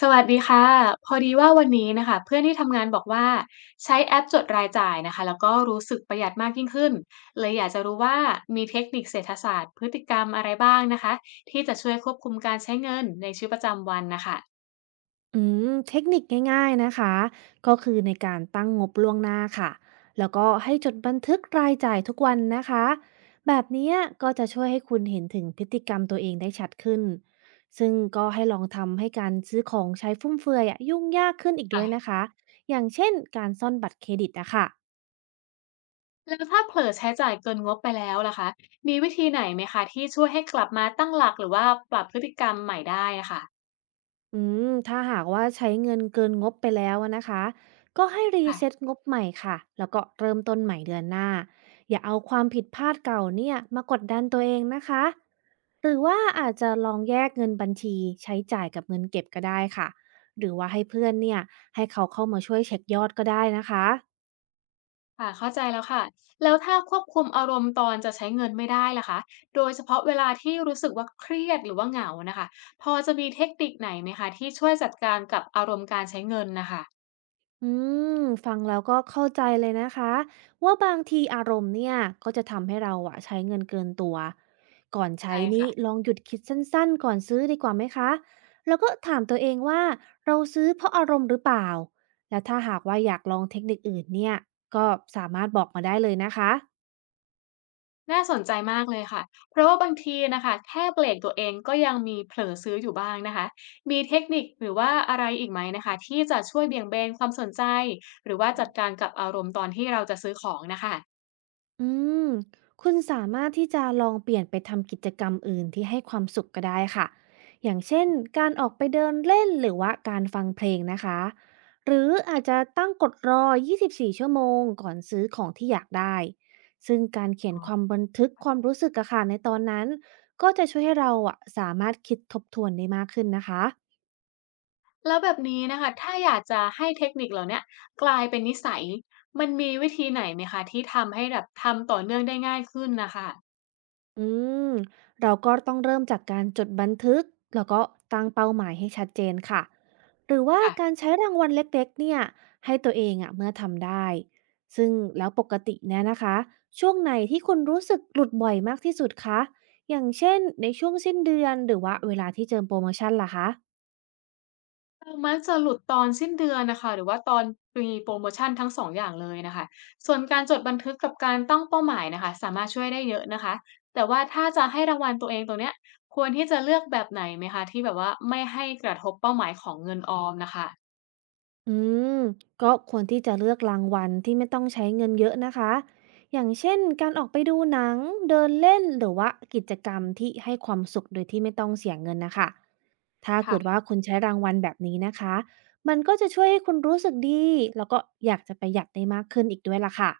สวัสดีค่ะพอดีว่าวันนี้นะคะเพื่อนที่ทำงานบอกว่าใช้แอปจดรายจ่ายนะคะแล้วก็รู้สึกประหยัดมากยิ่งขึ้นเลยอยากจะรู้ว่ามีเทคนิคเศรษฐศาสตร์พฤติกรรมอะไรบ้างนะคะที่จะช่วยควบคุมการใช้เงินในชีวิตประจำวันนะคะอืมเทคนิคง่ายๆนะคะก็คือในการตั้งงบล่วงหน้าค่ะแล้วก็ให้จดบันทึกรายจ่ายทุกวันนะคะแบบเนี้ยก็จะช่วยให้คุณเห็นถึงพฤติกรรมตัวเองได้ชัดขึ้นซึ่งก็ให้ลองทำให้การซื้อของใช้ฟุ่มเฟือยอะยุ่งยากขึ้นอีกด้ค่ะวยนะคะอย่างเช่นการซ่อนบัตรเครดิตอะค่ะ แล้วถ้าเผลอใช้จ่ายเกินงบไปแล้วล่ะคะมีวิธีไหนไหมคะที่ช่วยให้กลับมาตั้งหลักหรือว่าปรับพฤติกรรมใหม่ได้นะคอืมถ้าหากว่าใช้เงินเกินงบไปแล้วอะนะคะก็ให้รีะ เซ็ตงบใหม่ค่ะแล้วก็เริ่มต้นใหม่เดือนหน้าอย่าเอาความผิดพลาดเก่าเนี่ยมากดดันตัวเองนะคะหรือว่าอาจจะลองแยกเงินบัญชีใช้จ่ายกับเงินเก็บก็ได้ค่ะหรือว่าให้เพื่อนเนี่ยให้เขาเข้ามาช่วยเช็คยอดก็ได้นะคะ ค่ะเข้าใจแล้วค่ะ แล้วถ้าควบคุมอารมณ์ตอนจะใช้เงินไม่ได้ล่ะคะโดยเฉพาะเวลาที่รู้สึกว่าเครียดหรือว่าเหงานะคะพอจะมีเทคนิคไหนไหมคะที่ช่วยจัดการกับอารมณ์การใช้เงินนะคะอืมฟังแล้วก็เข้าใจเลยนะคะว่าบางทีอารมณ์เนี่ยก็จะทำให้เราอะใช้เงินเกินตัวก่อนใช้ใช่นี้ค่ะลองหยุดคิดสั้นๆก่อนซื้อดีกว่าไหมคะแล้วก็ถามตัวเองว่าเราซื้อเพราะอารมณ์หรือเปล่าและถ้าหากว่าอยากลองเทคนิคอื่นเนี่ยก็สามารถบอกมาได้เลยนะคะ น่าสนใจมากเลยค่ะเพราะว่าบางทีนะคะแค่เบรกตัวเองก็ยังมีเผลอซื้ออยู่บ้างนะคะมีเทคนิคหรือว่าอะไรอีกไหมนะคะที่จะช่วยเบี่ยงเบนความสนใจหรือว่าจัดการกับอารมณ์ตอนที่เราจะซื้อของนะคะ อืมคุณสามารถที่จะลองเปลี่ยนไปทำกิจกรรมอื่นที่ให้ความสุขก็ได้ค่ะ อย่างเช่นการออกไปเดินเล่นหรือว่าการฟังเพลงนะคะ หรืออาจจะตั้งกฎรอ24ชั่วโมงก่อนซื้อของที่อยากได้ ซึ่งการเขียนความบันทึกความรู้สึกอะค่ะในตอนนั้นก็จะช่วยให้เราอะสามารถคิดทบทวนได้มากขึ้นนะคะ แล้วแบบนี้นะคะถ้าอยากจะให้เทคนิคเหล่าเนี้ยกลายเป็นนิสัย มันมีวิธีไหนไหมคะที่ทำให้แบบทำต่อเนื่องได้ง่ายขึ้นน่ะค่ะอืมเราก็ต้องเริ่มจากการจดบันทึกแล้วก็ตั้งเป้าหมายให้ชัดเจนค่ะหรือว่าค่ะการใช้รางวัลเล็กๆเนี่ยให้ตัวเองอะเมื่อทำได้ซึ่งแล้วปกติเนี่ยนะคะช่วงไหนที่คุณรู้สึกหลุดบ่อยมากที่สุดคะอย่างเช่นในช่วงสิ้นเดือนหรือว่าเวลาที่เจอโปรโมชั่นล่ะคะ เรามักจะหลุดตอนสิ้นเดือนน่ะค่ะหรือว่าตอนมีโพรโมชันทั้ง2องอย่างเลยน่ะค่ะส่วนการจดบันทึกกับการตั้งเป้าหมายน่ะค่ะสามารถช่วยได้เยอะนะคะแต่ว่าถ้าจะให้รางวัลตัวเองตรงเนี้ยควรที่จะเลือกแบบไหนไหมคะที่แบบว่าไม่ให้กระทบเป้าหมายของเงินออมน่ะค่ะอืมก็ควรที่จะเลือกรางวัลที่ไม่ต้องใช้เงินเยอะนะคะอย่างเช่นการออกไปดูหนังเดินเล่นหรือว่ากิจกรรมที่ให้ความสุขโดยที่ไม่ต้องเสียเงินนะคะถ้าเกิดค่ะ ว่าคุณใช้รางวัลแบบนี้นะคะมันก็จะช่วยให้คุณรู้สึกดีแล้วก็อยากจะประหยัดได้มากขึ้นอีกด้วยล่ะค่ะ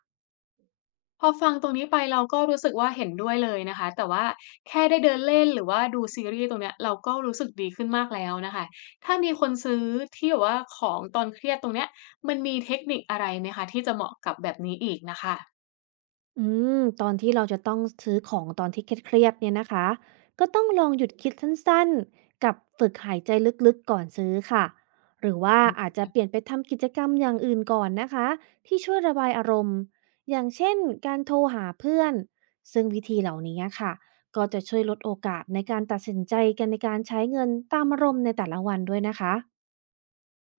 พอฟังตรงนี้ไปเราก็รู้สึกว่าเห็นด้วยเลยนะคะแต่ว่าแค่ได้เดินเล่นหรือว่าดูซีรีส์ตรงเนี้ยเราก็รู้สึกดีขึ้นมากแล้วนะคะถ้ามีคนซื้อที่แบบว่าของตอนเครียดตรงเนี้ยมันมีเทคนิคอะไรไหมคะที่จะเหมาะกับแบบนี้อีกน่ะค่ะอืมตอนที่เราจะต้องซื้อของตอนที่เครียดๆเนี่ยนะคะก็ต้องลองหยุดคิดสั้นๆกับฝึกหายใจลึกๆก่อนซื้อค่ะหรือว่าอือาจมจะเปลี่ยนไปทำกิจกรรมอย่างอื่นก่อนนะคะที่ช่วยระบายอารมณ์อย่างเช่นการโทรหาเพื่อนซึ่งวิธีเหล่านี้ค่ะก็จะช่วยลดโอกาสในการตัดสินใจกันในการใช้เงินตามอารมณ์ในแต่ละวันด้วยนะคะ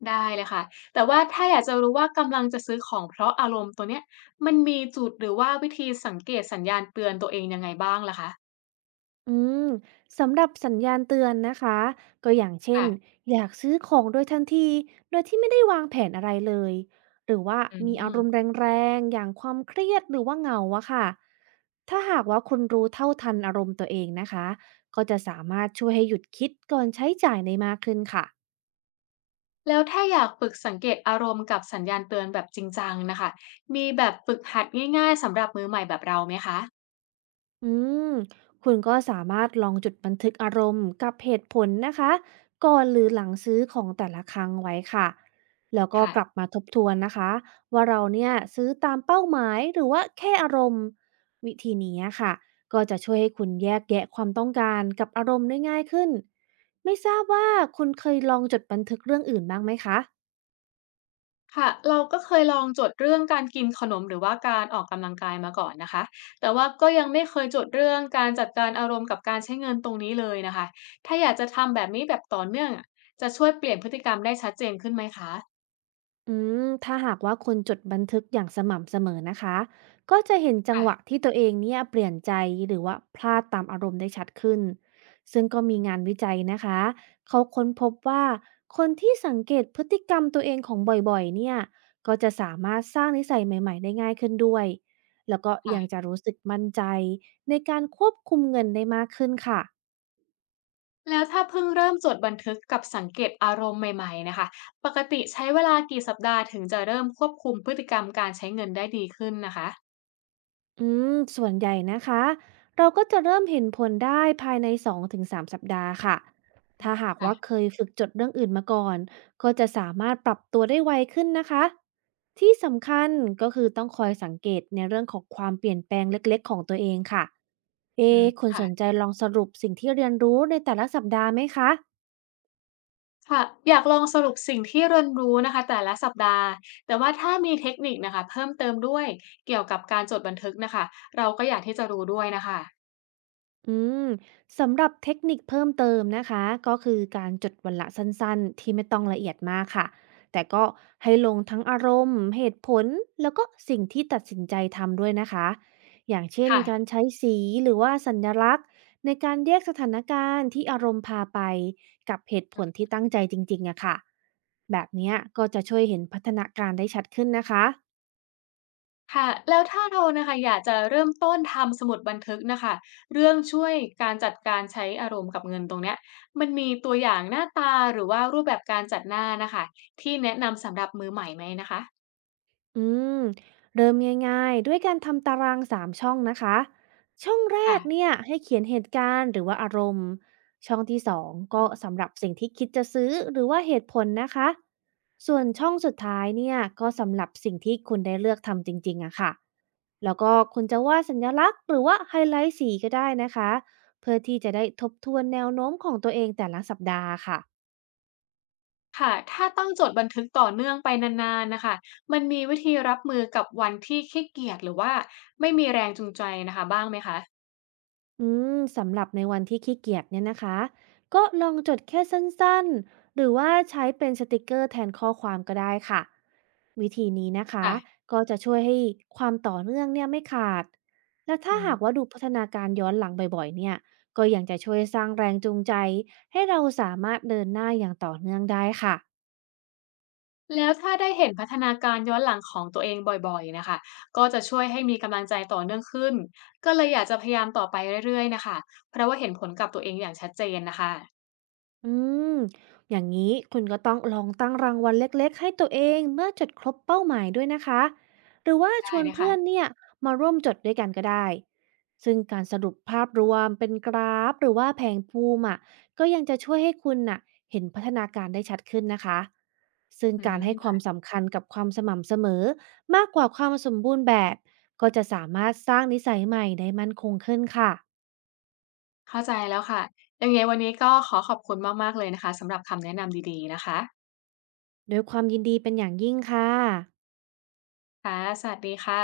ได้เลยค่ะแต่ว่าถ้าอยากจะรู้ว่ากำลังจะซื้อของเพราะอารมณ์ตัวเนี้ยมันมีจุดหรือว่าวิธีสังเกตสัญญาณเตือนตัวเองยังไงบ้างล่ะคะอืมสำหรับสัญญาณเตือนนะคะก็อย่างเช่นค่ะอยากซื้อของโดยทันทีโดยที่ไม่ได้วางแผนอะไรเลยหรือว่าอืมีอารมณ์ม แรงๆอย่างความเครียดหรือว่าเหงาอะค่ะถ้าหากว่าคุณรู้เท่าทันอารมณ์ตัวเองนะคะก็จะสามารถช่วยให้หยุดคิดก่อนใช้จ่ายในมากขึ้นค่ะ แล้วถ้าอยากฝึกสังเกตอารมณ์กับสัญญาณเตือนแบบจริงจังนะคะมีแบบฝึกหัดง่ายๆสำหรับมือใหม่แบบเราไหมคะอืมคุณก็สามารถลองจดบันทึกอารมณ์กับเหตุผลนะคะก่อนหรือหลังซื้อของแต่ละครั้งไว้ค่ะแล้วก็ค่ะกลับมาทบทวนนะคะว่าเราเนี่ยซื้อตามเป้าหมายหรือว่าแค่อารมณ์วิธีนี้ค่ะก็จะช่วยให้คุณแยกแยะความต้องการกับอารมณ์ได้ง่ายขึ้นไม่ทราบว่าคุณเคยลองจดบันทึกเรื่องอื่นบ้างไหมคะ ค่ะเราก็เคยลองจดเรื่องการกินขนมหรือว่าการออกกำลังกายมาก่อนนะคะแต่ว่าก็ยังไม่เคยจดเรื่องการจัดการอารมณ์กับการใช้เงินตรงนี้เลยนะคะถ้าอยากจะทำแบบนี้แบบต่อเนื่องอะจะช่วยเปลี่ยนพฤติกรรมได้ชัดเจนขึ้นไหมคะอืมถ้าหากว่าคนจดบันทึกอย่างสม่ำเสมอนะคะก็จะเห็นจังหวะค่ะที่ตัวเองเนี่ยเปลี่ยนใจหรือว่าพลาดตามอารมณ์ได้ชัดขึ้นซึ่งก็มีงานวิจัยนะคะเขาค้นพบว่าคนที่สังเกตพฤติกรรมตัวเองของบ่อยๆเนี่ยก็จะสามารถสร้างนิสัยใหม่ๆได้ง่ายขึ้นด้วยแล้วก็ยังค่ะ จะรู้สึกมั่นใจในการควบคุมเงินได้มากขึ้นค่ะ แล้วถ้าเพิ่งเริ่มจดบันทึกกับสังเกตอารมณ์ใหม่ๆนะคะปกติใช้เวลากี่สัปดาห์ถึงจะเริ่มควบคุมพฤติกรรมการใช้เงินได้ดีขึ้นนะคะอืมส่วนใหญ่นะคะเราก็จะเริ่มเห็นผลได้ภายใน2-3สามสัปดาห์ค่ะถ้าหากว่าค่ะเคยฝึกจดเรื่องอื่นมาก่อนก็จะสามารถปรับตัวได้ไวขึ้นนะคะที่สำคัญก็คือต้องคอยสังเกตในเรื่องของความเปลี่ยนแปลงเล็กๆของตัวเองค่ะอืเอะมคุณสค่ะนใจลองสรุปสิ่งที่เรียนรู้ในแต่ละสัปดาห์ไหมคะ ค่ะอยากลองสรุปสิ่งที่เรียนรู้นะคะแต่ละสัปดาห์แต่ว่าถ้ามีเทคนิคนะคะเพิ่มเติมด้วยเกี่ยวกับการจดบันทึกนะคะเราก็อยากที่จะรู้ด้วยนะคะอืมสำหรับเทคนิคเพิ่มเติมนะคะก็คือการจดวันละสั้นๆที่ไม่ต้องละเอียดมากค่ะแต่ก็ให้ลงทั้งอารมณ์เหตุผลแล้วก็สิ่งที่ตัดสินใจทำด้วยนะคะอย่างเช่นการค่ะ ใช้สีหรือว่าสัญลักษณ์ในการแยกสถานการณ์ที่อารมณ์พาไปกับเหตุผลที่ตั้งใจจริงๆอะค่ะแบบเนี้ยก็จะช่วยเห็นพัฒนาการได้ชัดขึ้นนะคะ ค่ะแล้วถ้าเรานะคะอยากจะเริ่มต้นทำสมุดบันทึกนะคะเรื่องช่วยการจัดการใช้อารมณ์กับเงินตรงเนี้ยมันมีตัวอย่างหน้าตาหรือว่ารูปแบบการจัดหน้านะคะที่แนะนำสำหรับมือใหม่ไหมนะคะอืมเริ่มง่ายๆด้วยการทำตาราง3ช่องนะคะช่องแรกค่ะเนี่ยให้เขียนเหตุการณ์หรือว่าอารมณ์ช่องที่สองอืก็มสำหรับสิ่งที่คิดจะซื้อหรือว่าเหตุผลนะคะส่วนช่องสุดท้ายเนี่ยก็สำหรับสิ่งที่คุณได้เลือกทำจริงๆอะค่ะแล้วก็คุณจะวาดสัญลักษณ์หรือว่าไฮไลท์สีก็ได้นะคะเพื่อที่จะได้ทบทวนแนวโน้มของตัวเองแต่ละสัปดาห์ค่ะ ค่ะถ้าต้องจดบันทึกต่อเนื่องไปนานๆนะคะมันมีวิธีรับมือกับวันที่ขี้เกียจหรือว่าไม่มีแรงจูงใจนะคะบ้างไหมคะอืสำหรับในวันที่ขี้เกียจเนี่ยนะคะก็ลองจดแค่สั้นๆหรือว่าใช้เป็นสติกเกอร์แทนข้อความก็ได้ค่ะวิธีนี้นะคะค่ะก็จะช่วยให้ความต่อเนื่องเนี่ยไม่ขาดและอืถ้าอ หากว่าดูพัฒนาการย้อนหลังบ่อยๆเนี่ยก็ยังจะช่วยสร้างแรงจูงใจให้เราสามารถเดินหน้าอย่างต่อเนื่องได้ค่ะ แล้วถ้าได้เห็นพัฒนาการย้อนหลังของตัวเองบ่อยๆนะคะก็จะช่วยให้มีกำลังใจต่อเนื่องขึ้นก็เลยอยากจะพยายามต่อไปเรื่อยๆนะคะเพราะว่าเห็นผลกับตัวเองอย่างชัดเจนนะคะอืมอย่างนี้คุณก็ต้องลองตั้งรางวัลเล็กๆให้ตัวเองเมื่อจดครบเป้าหมายด้วยนะคะหรือว่าชได้วนนะเพื่คะอนเนี่ยมาร่วมจดด้วยกันก็ได้ซึ่งการสรุปภาพรวมเป็นกราฟหรือว่าแผงภูมิอ่ะก็ยังจะช่วยให้คุณน่ะเห็นพัฒนาการได้ชัดขึ้นนะคะซึ่งอืการให้ความมสำคัญกับความสม่ำเสมอมากกว่าความสมบูรณ์แบบก็จะสามารถสร้างนิสัยใหม่ได้มั่นคงขึ้นค่ะเข้าใจแล้วค่ะยังไงวันนี้ก็ขอขอบคุณมากๆเลยนะคะสำหรับคำแนะนำดีๆนะคะด้วยความยินดีเป็นอย่างยิ่งค่ะค่ะสวัสดีค่ะ